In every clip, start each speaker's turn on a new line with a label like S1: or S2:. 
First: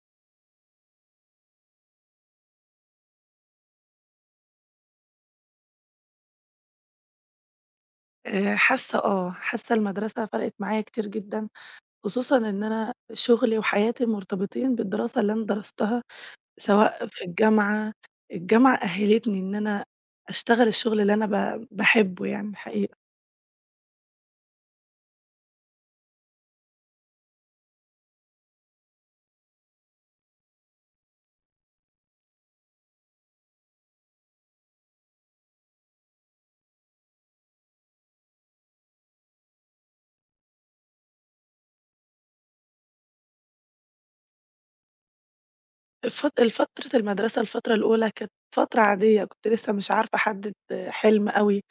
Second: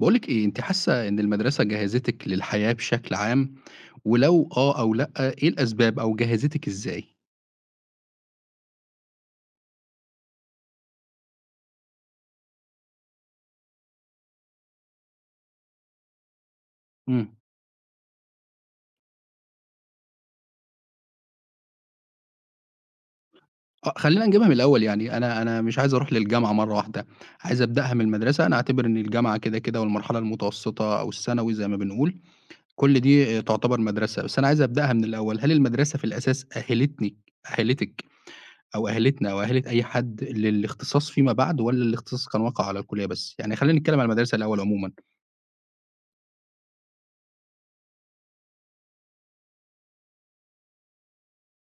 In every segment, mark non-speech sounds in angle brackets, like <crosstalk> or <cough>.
S1: باقولِك إيه، أنتِ حاسة إن المدرسة جهّزتِك للحياة بشكل عام، ولو آه أو لأ، إيه الأسباب أو جهّزتِك إزاي؟
S2: حاسة المدرسة فرقِت معايا كتير جدًا، خصوصًا إن أنا شغلي وحياتي مرتبطين بالدراسة اللي أنا درستها، سواء في
S1: إمم.
S2: الجامعة، الجامعة أهّلتني إن أنا أشتغل الشغل اللي أنا باحبه يعني الحقيقة.
S1: آه، خلّينا نجيبها من الأول يعني. أنا مش عايز أروح للجامعة مرّة واحدة، عايز أبدأها من المدرسة. أنا أعتبر إن الجامعة كده والمرحلة المتوسطة أو الثانوي زي ما بنقول، كل دي تعتبر مدرسة. بس أنا عايز أبدأها من الأول. هل المدرسة في الأساس أهّلتِك أو أهّلتنا أو أهّلت أي حد للاختصاص فيما بعد والّا الاختصاص كان واقع على الكلية بس؟ يعني خلّينا نتكلم عن المدرسة الأول عمومًا.
S2: الفترة الأولى كانت فترة عادية، كنت لسه مش عارفة أحدد حلم أوي،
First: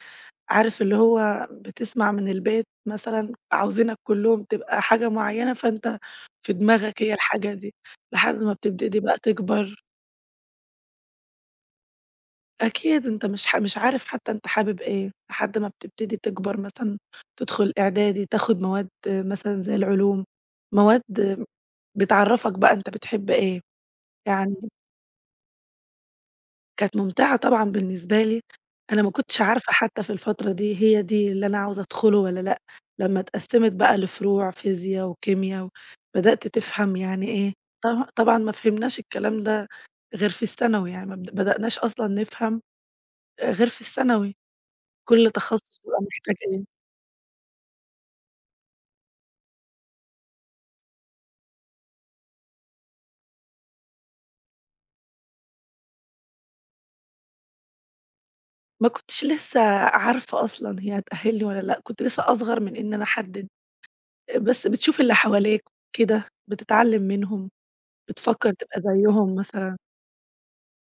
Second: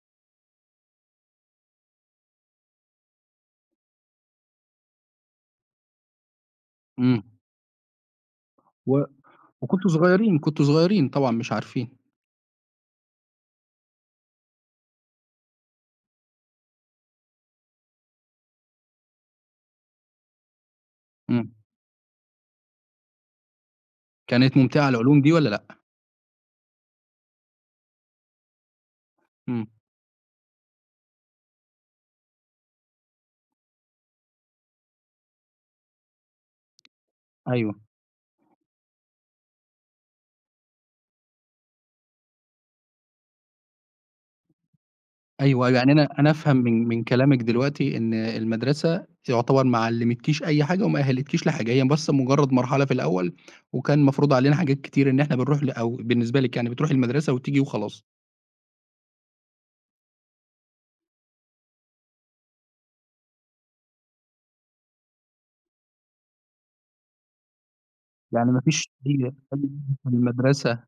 S2: عارف اللي هو بتسمع من البيت مثلًا عاوزينك كلّهم تبقى حاجة معيّنة، فأنت في دماغك هي
S1: إمم.
S2: الحاجة دي، لحد ما بتبتدي
S1: و
S2: بقى تكبر
S1: وكنتم صغيرين، كنتم صغيرين طبعًا مش عارفين.
S2: أكيد أنت مش عارف حتى أنت حابب إيه، لحد ما بتبتدي تكبر مثلًا تدخل إعدادي، تاخد مواد مثلًا زي العلوم، مواد
S1: إمم.
S2: بتعرّفك بقى أنت بتحب إيه، يعني
S1: كانت ممتعة العلوم دي والّا لأ؟
S2: كانت ممتعة طبعًا بالنسبة لي، أنا ما كنتش
S1: إمم.
S2: عارفة حتى في الفترة دي هي دي اللي أنا عاوزة أدخله والّا لأ، لمّا اتقسمت بقى لفروع فيزيا وكيميا، بدأت تفهم يعني إيه،
S1: أيوه،
S2: طب طبعًا ما فهمناش الكلام ده غير في الثانوي، يعني ما بد بدأناش أصلًا نفهم غير في الثانوي. كل
S1: أيوه،
S2: تخصص
S1: يعني
S2: بيبقى
S1: أنا
S2: محتاج
S1: أفهم
S2: إيه.
S1: من كلامِك دلوقتي إن المدرسة يعتبر ما علّمتكيش أي حاجة وما أهّلتكيش لحاجة، هي بس مجرّد مرحلة في الأول، وكان مفروض علينا حاجات كتير إن إحنا بنروح ل أو بالنسبة لِك، يعني بتروحي المدرسة وتيجي وخلاص.
S2: ما كنتش لسه عارفة أصلًا هي هتأهلني والّا لأ، كنت لسه أصغر من إن أنا أحدد، بس بتشوف اللي حواليك كده، بتتعلم منهم،
S1: يعني
S2: بتفكر
S1: ما
S2: تبقى
S1: فيش هي
S2: زيهم مثلًا،
S1: <unintelligible> المدرسة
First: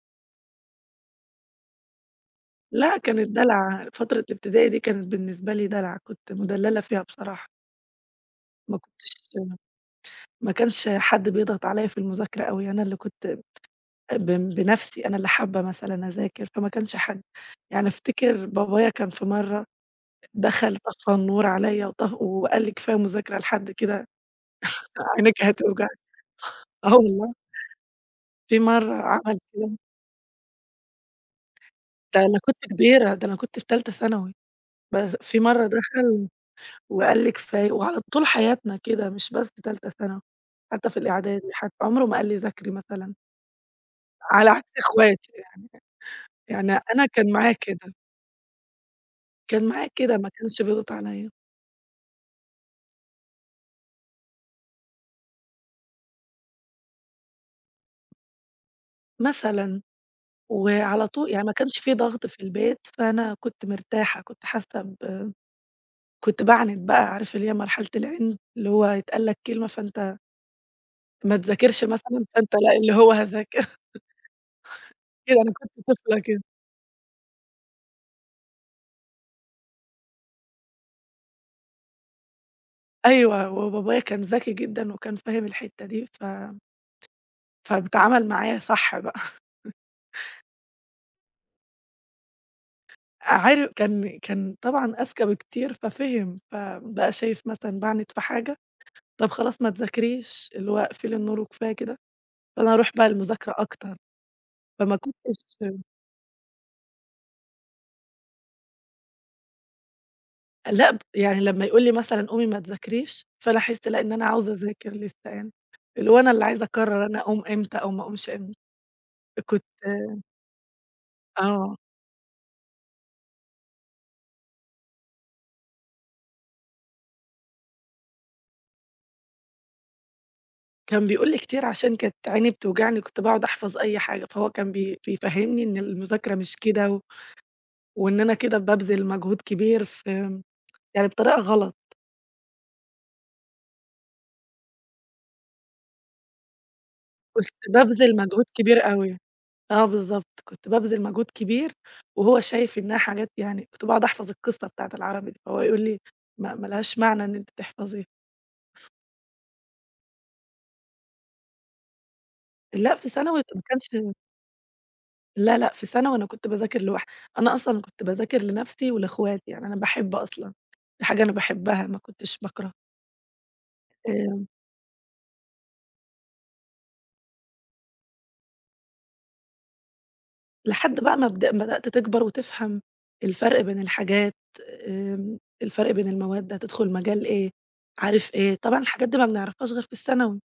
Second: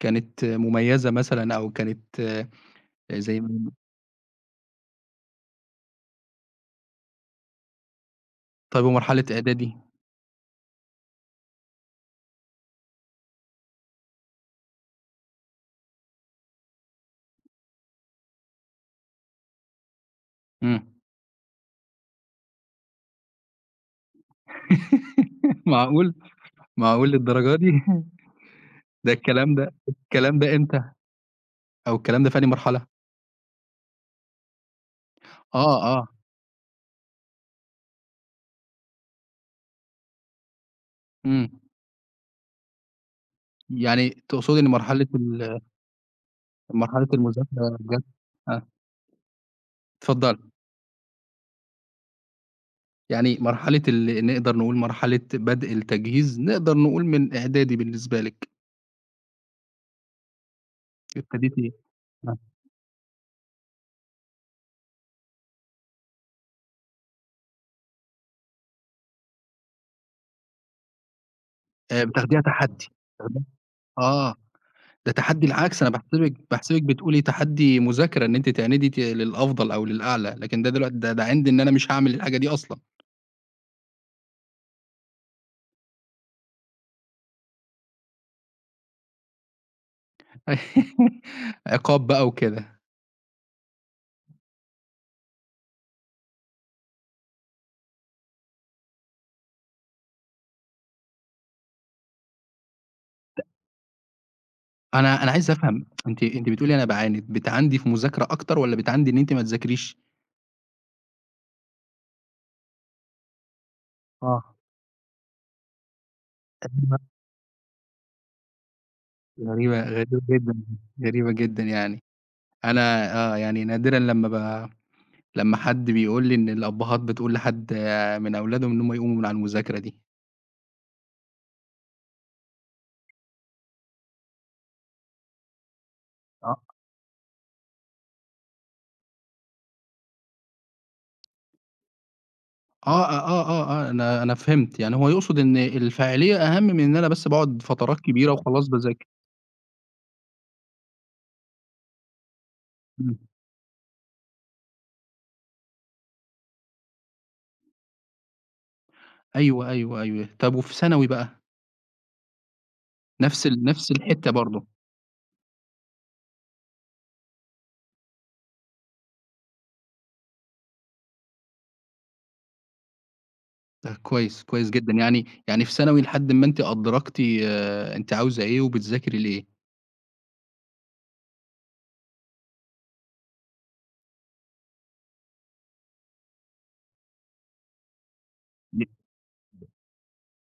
S1: كانت مميزة مثلًا أو كانت
S2: لأ كانت
S1: زي ما
S2: دلعة، فترة الابتدائي دي كانت بالنسبة لي دلعة، كنت مدللة فيها بصراحة، ما
S1: طيب،
S2: كنتش
S1: ومرحلة إعدادي؟
S2: ما كانش حد بيضغط عليَّ في المذاكرة أوي، أنا اللي كنت ب بنفسي، أنا اللي حابة مثلًا أذاكر، فما كانش حد يعني. أفتكر بابايا كان في مرة دخل
S1: إمم.
S2: طفّى النور عليَّ وقال لي: "كفاية مذاكرة لحد كده، عينيكِ
S1: <laughs>
S2: هتوجعِك."
S1: معقول!
S2: آه
S1: معقول
S2: والله،
S1: للدرجة دي! <laughs>
S2: في مرّة
S1: ده
S2: عمل
S1: الكلام ده
S2: كده.
S1: الكلام ده إمتى أو
S2: ده
S1: الكلام ده في
S2: أنا
S1: أنهي
S2: كنت
S1: مرحلة؟
S2: كبيرة، ده أنا كنت في تالتة ثانوي، بس في مرّة
S1: آه، آه.
S2: دخل وقال لي: "كفاية." وعلى طول حياتنا كده مش بس تالتة ثانوي، حتى في الإعدادي
S1: إمم.
S2: حتى، عمره ما قال لي ذاكري مثلًا،
S1: يعني
S2: على
S1: تقصدي إن
S2: عكس إخواتي يعني، يعني أنا
S1: مرحلة
S2: كان معايا
S1: المذاكرة
S2: كده،
S1: جات. آه،
S2: كان معايا كده ما
S1: اتفضّلي.
S2: كانش بيضغط عليَّ
S1: يعني مرحلة ال نقدر نقول مرحلة بدء التجهيز، نقدر نقول من إعدادي بالنسبة لِك.
S2: مثلًا، وعلى طول يعني ما
S1: ابتديتِ إيه؟
S2: كانش في ضغط
S1: آه.
S2: في البيت، فأنا كنت مرتاحة، كنت حاسة ب. كنت باعند بقى، عارف اللي هي مرحلة العِند، اللي هو يتقال لك كلمة فأنت ما تذاكرش مثلًا،
S1: بتاخديها
S2: فأنت لأ،
S1: تحدّي،
S2: اللي هو
S1: تمام.
S2: هاذاكر. <laughs>
S1: آه. ده
S2: كده
S1: تحدّي
S2: أنا كنت
S1: العكس، أنا
S2: طفلة
S1: باحسبِك
S2: كده.
S1: باحسبِك بتقولي تحدّي مذاكرة إن أنتِ تعاندي للأفضل أو للأعلى، لكن ده دلوقتي ده عِند إن أنا مش هاعمل الحاجة دي أصلًا.
S2: أيوه، وبابايا كان ذكي جدًا وكان فاهم الحتّة دي، فاتعامل معايا صح بقى. <laughs>
S1: <laughs> عقاب بقى وكده.
S2: عارف كان كان طبعًا أذكى بكتير ففِهم، فبقى شايف مثلًا باعند في حاجة، طب خلاص ما تذاكريش، اللي هو اقفلي النور وكفاية كده، فأنا أروح بقى المذاكرة أكتر، فما
S1: أنا
S2: كنتش
S1: عايز أفهم، أنتِ بتقولي أنا باعاند، بتعاندي في مذاكرة أكتر والّا بتعاندي إن أنتِ ما تذاكريش؟
S2: لأ، يعني لمّا يقول لي مثلًا قومي ما تذاكريش، فأنا أحس لأ، إن أنا عاوزة
S1: آه.
S2: أذاكر لسه يعني، اللي هو أنا اللي عايزة أقرر أنا أقوم إمتى أو ما أقومش إمتى. كنت
S1: غريبة، غريبة، غريبة جدًا، غريبة جدًا
S2: آه،
S1: يعني. أنا آه، يعني نادرًا لمّا حد بيقول لي إن الأبهات بتقول لحد من أولادهم إن هم يقوموا من على المذاكرة دي.
S2: كان بيقول لي كتير عشان كانت عيني بتوجعني، كنت باقعد أحفظ أي حاجة، فهو كان بيفهّمني إن المذاكرة مش
S1: آه.
S2: كده، وإن أنا كده بابذل مجهود كبير يعني بطريقة غلط،
S1: آه، آه، آه، آه، أنا فهمت. يعني هو يقصد إن الفاعلية أهم من إن أنا بس
S2: كنت
S1: باقعد فترات
S2: بابذل
S1: كبيرة
S2: مجهود
S1: وخلاص
S2: كبير
S1: باذاكر.
S2: أوي. آه بالضبط، كنت بابذل مجهود كبير وهو شايف إنها
S1: إمم.
S2: حاجات، يعني كنت باقعد أحفظ القصة بتاعة العربي، دي، فهو يقول لي: "ما لهاش معنى إن أنتِ تحفظيها."
S1: أيوه، أيوه، أيوه. طب وفي ثانوي بقى؟
S2: لأ في ثانوي ما كانش
S1: نفس الحتّة برضه؟
S2: لا، لأ في ثانوي أنا كنت باذاكر لوحدي، أنا أصلًا كنت باذاكر لنفسي ولأخواتي، يعني أنا باحب أصلًا، دي حاجة أنا باحبها ما كنتش باكره،
S1: ده
S2: آآ
S1: كويس، كويس جدًا. يعني في ثانوي لحد ما أنتِ أدركتِ أنتِ عاوزة إيه وبتذاكري لإيه.
S2: لحد بقى ما بدأت تكبر وتفهم الفرق بين الحاجات، آمم الفرق بين المواد، هتدخل مجال إيه، عارف إيه، طبعًا
S1: ن
S2: الحاجات دي ما بنعرفهاش غير في الثانوي.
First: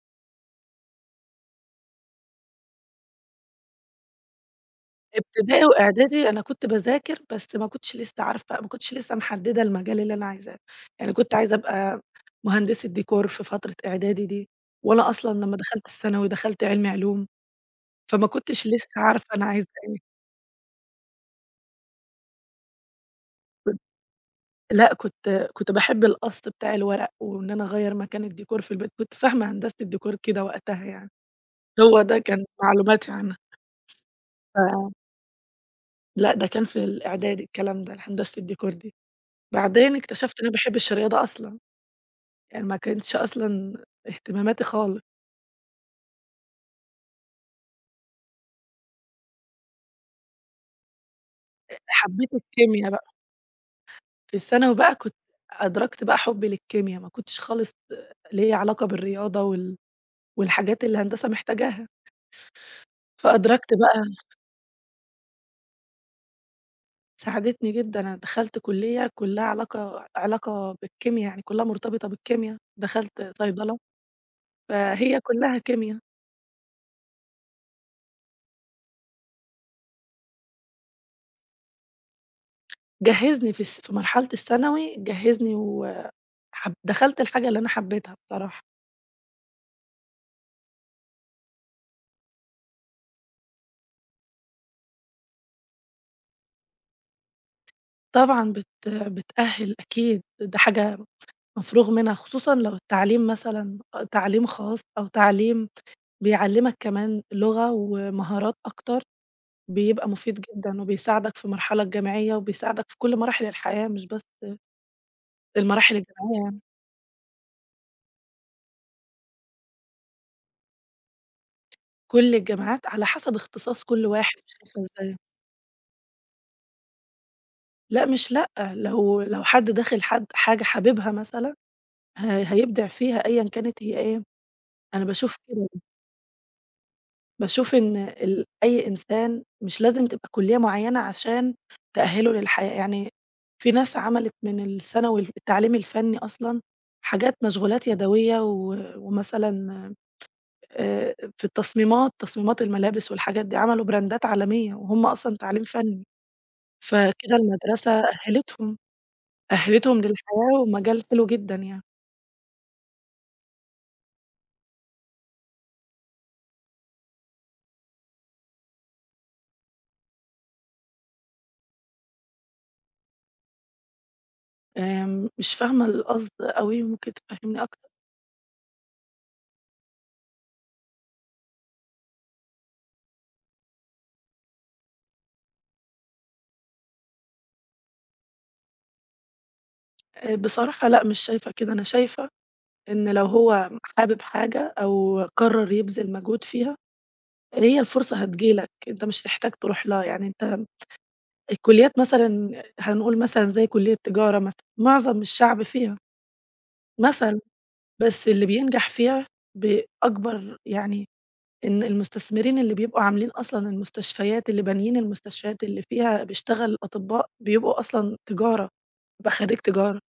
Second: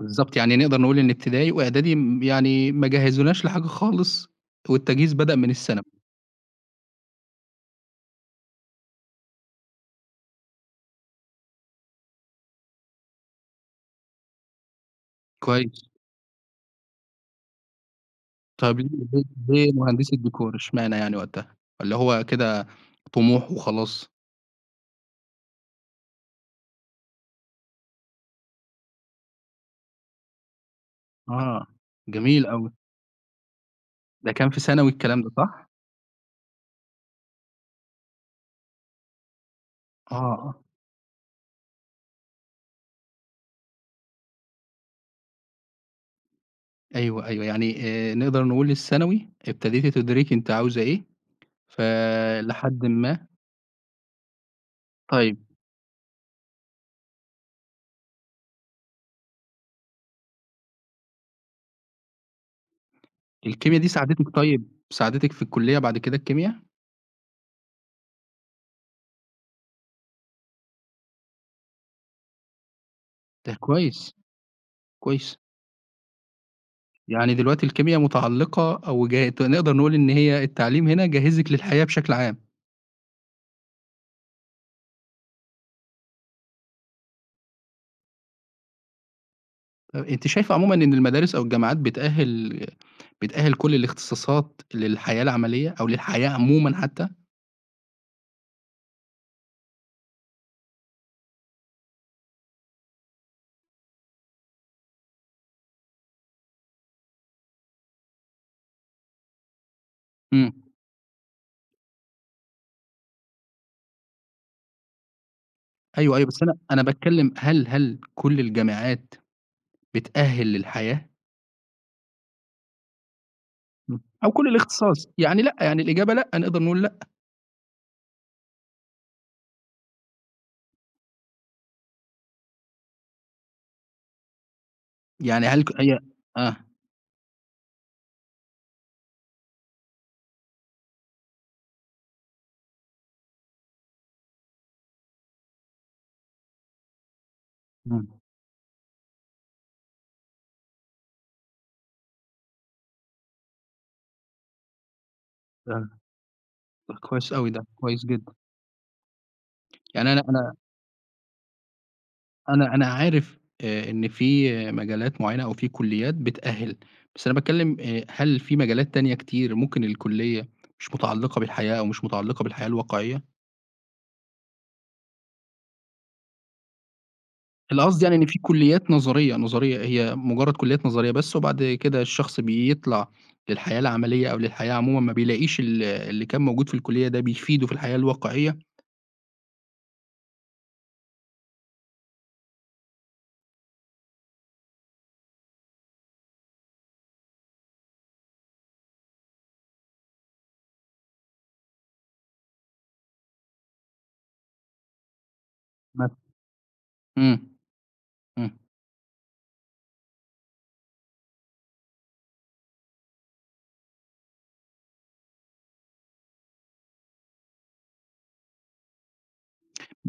S1: بالضبط. يعني نقدر نقول إن ابتدائي وإعدادي يعني ما جهزوناش لحاجة خالص، والتجهيز بدأ من
S2: ابتدائي
S1: الثانوي.
S2: وإعدادي أنا كنت باذاكر، بس ما كنتش لسه عارفة، ما كنتش لسه محددة المجال اللي أنا عايزاه، يعني كنت عايزة أبقى مهندسة ديكور في فترة إعدادي دي، وأنا أصلًا لمّا
S1: كويس.
S2: دخلت الثانوي دخلت علمي علوم، فما كنتش
S1: طب
S2: لسه
S1: ليه، ليه
S2: عارفة أنا عايزة
S1: ليه
S2: إيه،
S1: مهندسة ديكور؟ اشمعنى يعني وقتها؟ والّا هو كده طموح
S2: كنت
S1: وخلاص؟
S2: لأ كنت كنت باحب القص بتاع الورق، وإن أنا أغيّر مكان الديكور في البيت، كنت فاهمة هندسة الديكور كده وقتها يعني،
S1: آه.
S2: هو ده كان
S1: جميل أوي.
S2: معلوماتي عنها،
S1: ده كان
S2: ف
S1: في ثانوي الكلام ده صح؟
S2: لأ ده كان في الإعدادي الكلام ده، هندسة الديكور دي، بعدين
S1: آه،
S2: اكتشفت إن أنا ما
S1: آه.
S2: باحبش الرياضة أصلًا. يعني ما كانتش أصلًا اهتماماتي خالص،
S1: أيوه، أيوه، يعني نقدر نقول الثانوي ابتديتِ تدركي أنتِ عاوزة إيه
S2: حبيت
S1: فلحدٍ
S2: الكيميا بقى،
S1: ما
S2: في الثانوي بقى كنت
S1: طيب،
S2: أدركت بقى حُبّي للكيميا، ما كنتش خالص ليّا علاقة بالرياضة وال والحاجات اللي الهندسة محتاجاها، فأدركت
S1: الكيميا دي
S2: بقى.
S1: ساعدتِك، طيب ساعدتِك في الكُلّية بعد كده الكيميا؟
S2: ساعدتني جدًا، أنا دخلت كُلّية كُلّها علاقة بالكيميا، يعني كُلّها مرتبطة بالكيميا، دخلت
S1: ده
S2: صيدلة،
S1: كويس،
S2: فهي
S1: كويس.
S2: كُلّها كيميا،
S1: يعني دلوقتي الكيميا متعلّقة أو جا ت نقدر نقول إن هي التعليم هنا جهّزِك للحياة بشكل عام.
S2: جهّزني في مرحلة الثانوي جهّزني دخلت الحاجة اللي أنا حبيتها بصراحة،
S1: طب أنتِ شايفة عمومًا إن المدارس أو الجامعات بتأهِّل كل الاختصاصات للحياة العملية أو للحياة عمومًا حتّى؟
S2: طبعًا بتأهِّل أكيد، ده حاجة مفروغ منها، خصوصًا لو التعليم مثلًا تعليم خاص أو تعليم بيعلّمك كمان لغة ومهارات أكتر، بيبقى مفيد
S1: إمم.
S2: جدًا وبيساعدك في المرحلة الجامعية وبيساعدك في كل مراحل الحياة مش بس المراحل
S1: أيوه، أيوه،
S2: الجامعية
S1: بس أنا
S2: يعني،
S1: أنا باتكلّم، هل كل الجامعات بتأهِّل للحياة؟
S2: كل الجامعات على حسب اختصاص
S1: إمم.
S2: كل
S1: أو
S2: واحد
S1: كل
S2: شايفه
S1: الاختصاص،
S2: إزاي.
S1: يعني لأ، يعني الإجابة لأ، نقدر نقول.
S2: لأ مش لأ، لو حد داخل حد حاجة حاببها مثلًا ه هيبدع فيها أيًا كانت هي إيه، أنا باشوف
S1: يعني هل
S2: كده.
S1: هي آه.
S2: باشوف إن ال أي إنسان مش لازم تبقى كُلّية معيّنة عشان تأهّله للحياة، يعني في ناس عملت من الثانوي التعليم الفني أصلًا حاجات مشغولات
S1: إمم.
S2: يدوية ومثلًا في التصميمات، تصميمات الملابس والحاجات دي، عملوا براندات عالمية وهُم أصلًا تعليم
S1: فعلًا.
S2: فني،
S1: ده كويس
S2: فكده
S1: أوي ده،
S2: المدرسة
S1: كويس جدًا.
S2: أهّلتهم، أهّلتهم
S1: يعني أنا أنا
S2: للحياة ومجال حلو جدًا يعني.
S1: أنا أنا عارف إن في مجالات معيّنة أو في كُلّيات بتأهِّل، بس أنا باتكلّم هل في مجالات تانية كتير ممكن الكُلّية مش متعلّقة بالحياة أو مش متعلّقة بالحياة الواقعية؟
S2: مش فاهمة القصد أوي، ممكن تفهّمني
S1: اللي
S2: أكتر؟
S1: قصدي يعني إن في كُلّيات نظرية، نظرية هي مُجرّد كُلّيات نظرية بس وبعد كده الشخص بيطلع للحياة العملية أو للحياة عمومًا ما بيلاقيش اللي كان موجود في الكُلّية ده بيفيده في الحياة الواقعية
S2: بصراحة لأ، مش شايفة كده، أنا شايفة إن لو هو حابب حاجة أو قرّر يبذل مجهود فيها، هي الفرصة هتيجي لك، أنت مش هتحتاج تروح لها، يعني أنت الكليات مثلًا هنقول مثلًا زي كلية تجارة مثلًا، معظم الشعب فيها
S1: مثلًا.
S2: مثلًا،
S1: إمم،
S2: بس اللي
S1: إمم.
S2: بينجح فيها بأكبر يعني إن المستثمرين اللي بيبقوا عاملين أصلًا المستشفيات، اللي بانيين المستشفيات اللي فيها بيشتغل أطباء، بيبقوا أصلًا تجارة، بيبقى خريج تجارة.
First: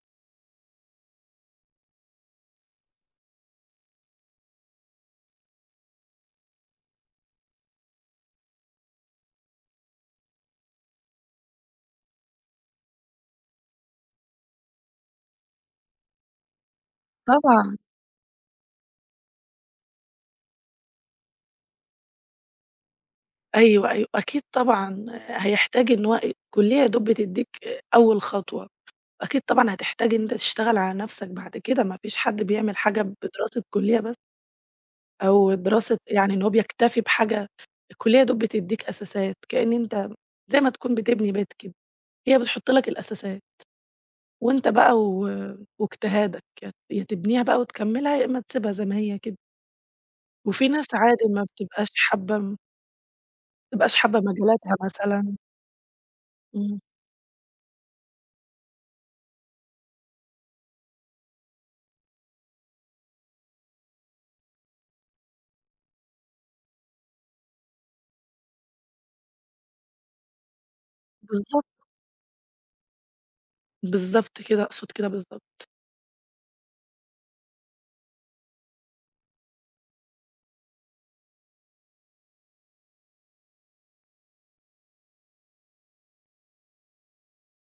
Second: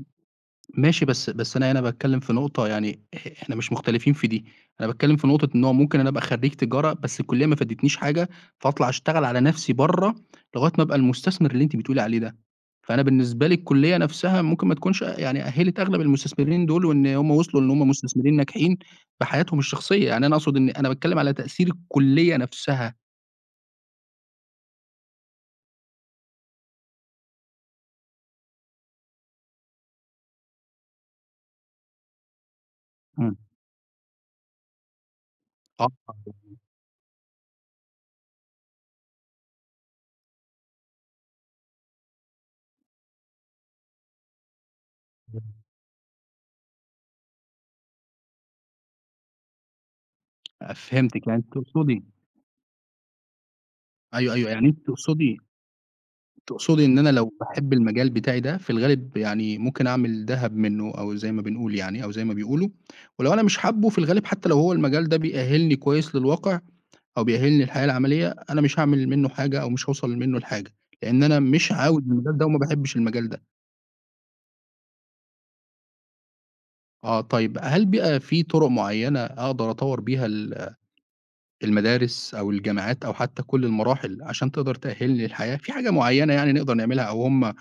S1: ماشي، بس أنا هنا باتكلّم في نقطة، يعني إحنا مش مختلفين في دي. أنا باتكلّم في نقطة إن هو ممكن أنا أبقى خرّيج تجارة، بس الكُلّية ما فادتنيش حاجة، فاطلع أشتغل على نَفْسي برّه لغاية ما أبقى المستثمر اللي أنتِ بتقولي عليه ده. فأنا بالنسبة لي الكُلّية نَفْسها ممكن ما تكونش يعني أهِّلت أغلب المستثمرين دول وإن هم وصلوا إن
S2: طبعًا.
S1: هم مستثمرين ناجحين بحياتهم الشخصية، يعني أنا أقصد إن أنا باتكلّم على تأثير الكُلّية نَفْسها.
S2: أيوه، أيوه، أكيد طبعًا هيحتاج، إن هو الكلية يا دوب بتدّيك أول خطوة، أكيد طبعًا هتحتاج إن أنت تشتغل على نَفْسك بعد كده، ما فيش حد بيعمل حاجة
S1: إمم.
S2: بدراسة كلية بس، أو دراسة يعني إن هو بيكتفي بحاجة، الكلية يا دوب بتدّيك أساسات، كإن أنت زي ما تكون بتبني بيت كده، هي بتحط لك الأساسات، وأنت بقى واجتهادك، يا يا تبنيها بقى وتكمّلها، يا إمّا تسيبها زي ما هي كده، وفي
S1: آه،
S2: ناس عادي
S1: فهمتِك، يعني أنتِ تقصدي
S2: ما بتبقاش حابة
S1: أيوه، أيوه، يعني
S2: مجالاتها
S1: أنتِ
S2: مثلًا،
S1: تقصدي
S2: إمم،
S1: تقصدي إن أنا لو باحب المجال بتاعي ده، في الغالب يعني ممكن أعمل دهب منّه أو زي ما بنقول يعني أو زي ما بيقولوا، ولو أنا مش حابُّه في الغالب حتى لو هو المجال ده بيأهّلني كويس للواقع أو بيأهّلني للحياة العملية، أنا مش هاعمل منّه حاجة أو مش هاوصل منّه لحاجة، لإن أنا
S2: بالضبط.
S1: مش عاوز المجال ده وما باحبّش المجال ده.
S2: بالضبط كده، أقصد كده بالضبط.
S1: آه، طيب هل بقى في طُرق معيّنة أقدر أطوّر بيها المدارس أو الجامعات أو حتى كل المراحل عشان تقدر تأهّلني للحياة؟ في حاجة معيّنة يعني نقدر نعملها أو هُم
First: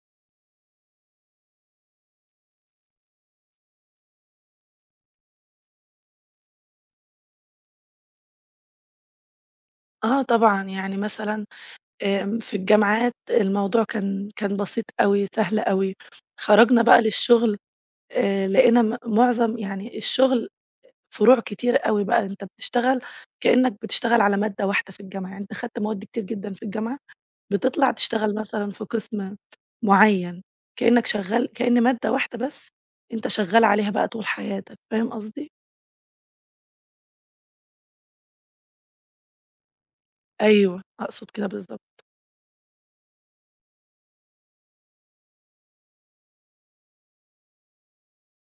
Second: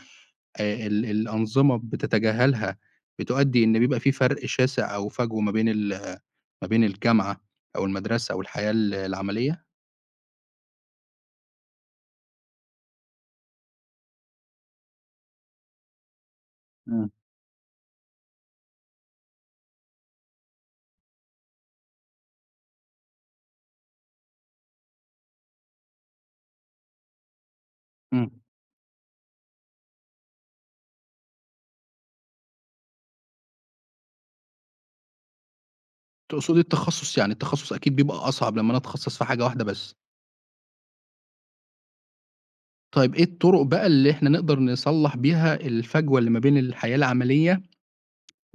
S1: الأنظمة بتتجاهلها، بتؤدّي إن بيبقى في فرق شاسع أو فجوة ما بين الجامعة أو المدرسة أو الحياة العملية؟
S2: آه طبعًا، يعني مثلًا في الجامعات الموضوع كان بسيط أوي، سهل أوي. خرجنا بقى
S1: إمم.
S2: للشغل، لقينا معظم يعني الشغل فروع كتير أوي بقى، أنت بتشتغل كإنّك بتشتغل على مادة واحدة في الجامعة، يعني أنت خدت مواد كتير جدًا في الجامعة، بتطلع
S1: إمم.
S2: تشتغل مثلًا في قسم معيّن، كإنّك شغّال كإن مادة واحدة بس أنت شغّال عليها بقى طول حياتك، فاهم قصدي؟
S1: تقصدي التخصُّص يعني، التخصُّص أكيد بيبقى أصعب لمّا أنا أتخصّص في حاجة واحدة بس.
S2: أيوه، أقصد كده بالضبط.
S1: طيب إيه الطُرق بقى اللي إحنا نقدر نصلّح بيها الفجوة اللي ما بين الحياة العملية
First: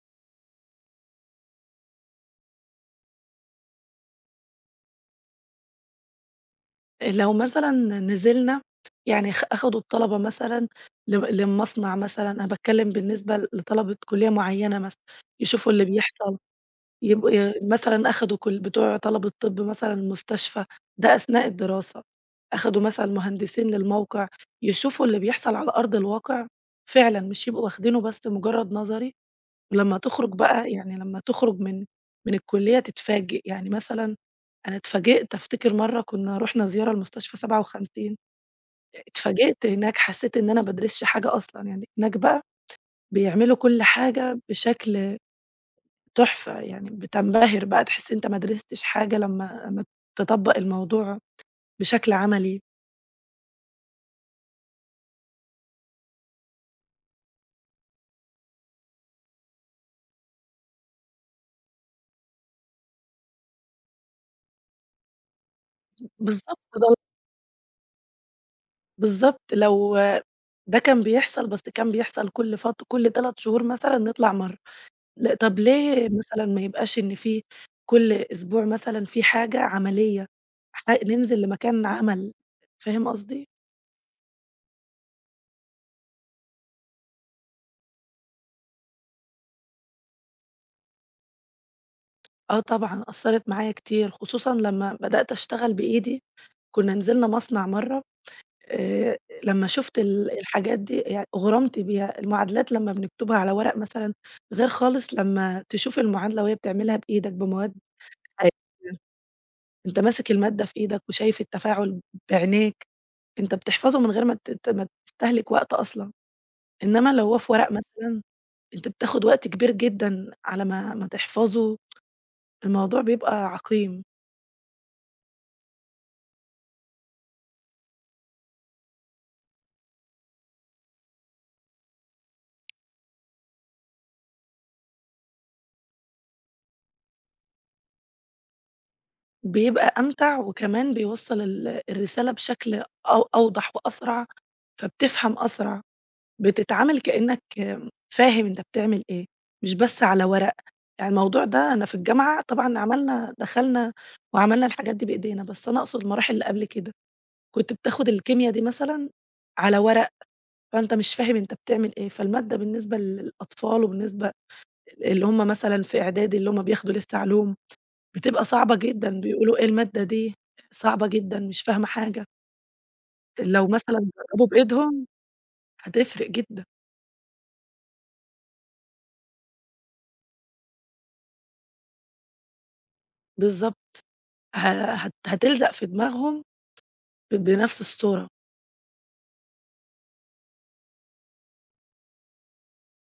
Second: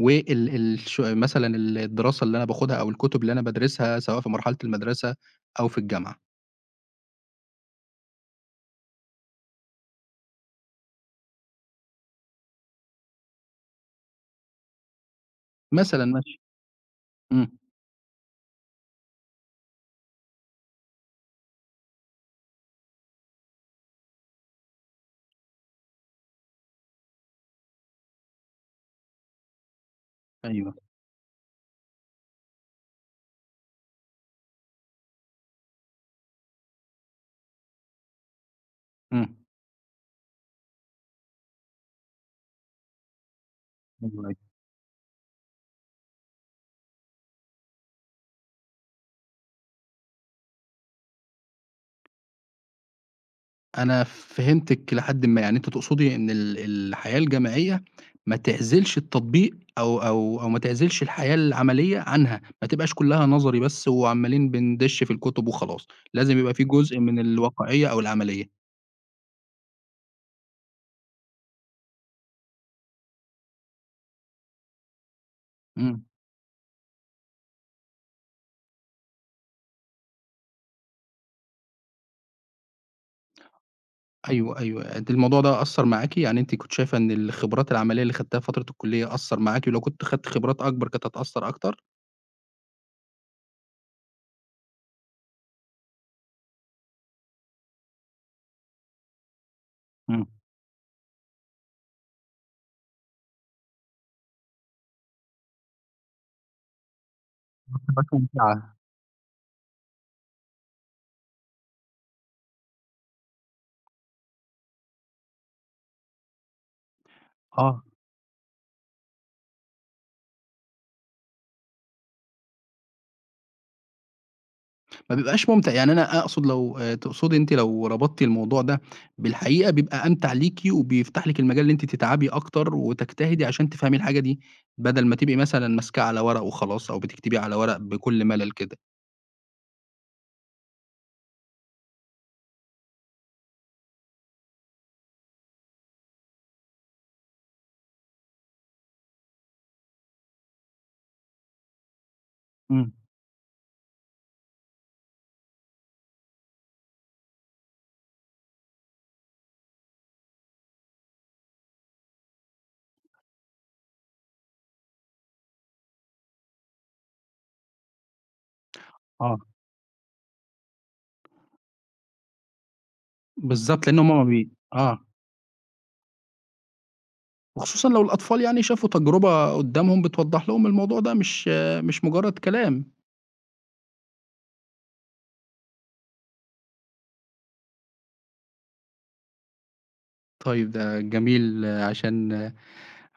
S1: وال الش مثلًا الدراسة اللي أنا باخُدها أو الكُتب اللي أنا بادرسها سواء في مرحلة المدرسة أو في الجامعة؟
S2: لو مثلًا نزلنا، يعني أخدوا الطلبة مثلًا لمصنع مثلًا، أنا باتكلم بالنسبة لطلبة كلية معينة مثلًا، يشوفوا اللي
S1: مثلًا
S2: بيحصل،
S1: ماشي.
S2: يب
S1: إمم.
S2: مثلًا أخدوا كل بتوع طلبة طب مثلًا المستشفى، ده أثناء الدراسة، أخدوا مثلًا مهندسين للموقع، يشوفوا اللي بيحصل على أرض الواقع فعلًا، مش يبقوا واخدينه بس مجرد نظري، ولمّا تخرج بقى
S1: أيوه.
S2: يعني لمّا تخرج من من الكلية تتفاجئ، يعني مثلًا أنا اتفاجئت أفتكر مرّة كنا رُحنا زيارة لمستشفى 57، اتفاجئت هناك حسيت إن أنا ما بادرسش حاجة أصلًا، يعني هناك بقى بيعملوا كل
S1: إمم.
S2: حاجة بشكل تحفة، يعني بتنبهر بقى تحس أنت ما درستش حاجة لمّا تطبّق الموضوع بشكل عملي،
S1: أنا فهمتِك لحدٍ ما، يعني أنتِ تقصدي إن الحياة الجامعية ما تعزلش التطبيق أو ما تعزلش الحياة العملية عنها، ما تبقاش كلّها نظري بس وعمّالين بندِش في الكتب وخلاص، لازم يبقى
S2: بالضبط
S1: في
S2: ده
S1: جزء من الواقعية أو العملية.
S2: بالضبط لو ده كان بيحصل، بس كان بيحصل كل كل 3 شهور مثلًا نطلع مرّة. لأ، طب
S1: إمم،
S2: ليه مثلًا ما يبقاش إن في كل أسبوع مثلًا في حاجة عملية، ننزل لمكان عمل، فاهم قصدي؟
S1: أيوه، أيوه، أنتِ الموضوع ده أثّر معاكِ. يعني أنتِ كنتِ شايفة إن الخبرات العملية اللي خدتيها في فترة الكلية أثّر معاكِ، ولو كنتِ خدتِ خبرات أكبر كانت هتأثّر أكتر؟
S2: آه طبعًا أثّرت معايا كتير، خصوصًا لمّا بدأت أشتغل بإيدي، كنا نزلنا مصنع مرّة، آآ لمّا شُفت
S1: إمم.
S2: الحاجات دي يعني أغرمت بيها، المعادلات لمّا بنكتبها على ورق مثلًا غير خالص لمّا تشوف المعادلة وهي بتعملها بإيدك بمواد حية،
S1: ممتعة.
S2: أنت ماسك المادة في إيدك وشايف التفاعل بعينيك، أنت بتحفظه من غير ما ت ت ما تستهلك وقت أصلًا. إنما لو هو في ورق
S1: آه.
S2: مثلًا، أنت بتاخد وقت كبير جدًا على ما تحفظه، الموضوع بيبقى عقيم،
S1: ما بيبقاش ممتع، يعني أنا أقصد لو تقصدي أنتِ لو ربطتِ الموضوع ده بالحقيقة بيبقى أمتع ليكِ، وبيفتح لِك المجال إن أنتِ تتعبي أكتر وتجتهدي عشان تفهمي الحاجة دي، بدل ما تبقي مثلًا ماسكاه على ورق وخلاص، أو بتكتبي على ورق بكل ملل كده.
S2: بيبقى أمتع وكمان بيوصّل الرسالة بشكل أوضح وأسرع، فبتفهم أسرع، بتتعامل كإنّك فاهم أنت بتعمل إيه، مش بس على ورق، يعني الموضوع ده أنا في الجامعة طبعًا
S1: إمم.
S2: دخلنا وعملنا الحاجات دي بإيدينا، بس أنا أقصد المراحل اللي قبل كده، كنت بتاخد الكيميا دي مثلًا على ورق. فأنت مش فاهم أنت بتعمل إيه، فالمادة بالنسبة للأطفال وبالنسبة اللي هم مثلًا في إعدادي اللي هم بياخدوا لسه علوم، بتبقى صعبة جدًا،
S1: آه.
S2: بيقولوا إيه المادة دي صعبة جدًا مش فاهمة حاجة، لو
S1: بالضبط،
S2: مثلًا
S1: لإن هُم ما
S2: جربوا
S1: بي
S2: بإيدهم هتفرق جدًا،
S1: وخصوصًا لو الأطفال يعني شافوا تجربة قدّامهم بتوضح لهم الموضوع ده، مش مش مجرد كلام.
S2: بالضبط. ه هت هتلزق في دماغهم بنفس الصورة.
S1: طيب ده جميل، عشان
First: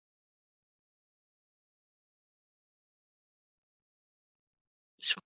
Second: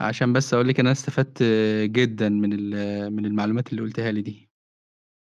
S1: عشان بس أقول لِك إن أنا استفدت جدًا من ال آه، من المعلومات اللي قُلتيها لي دي.
S2: شكرًا.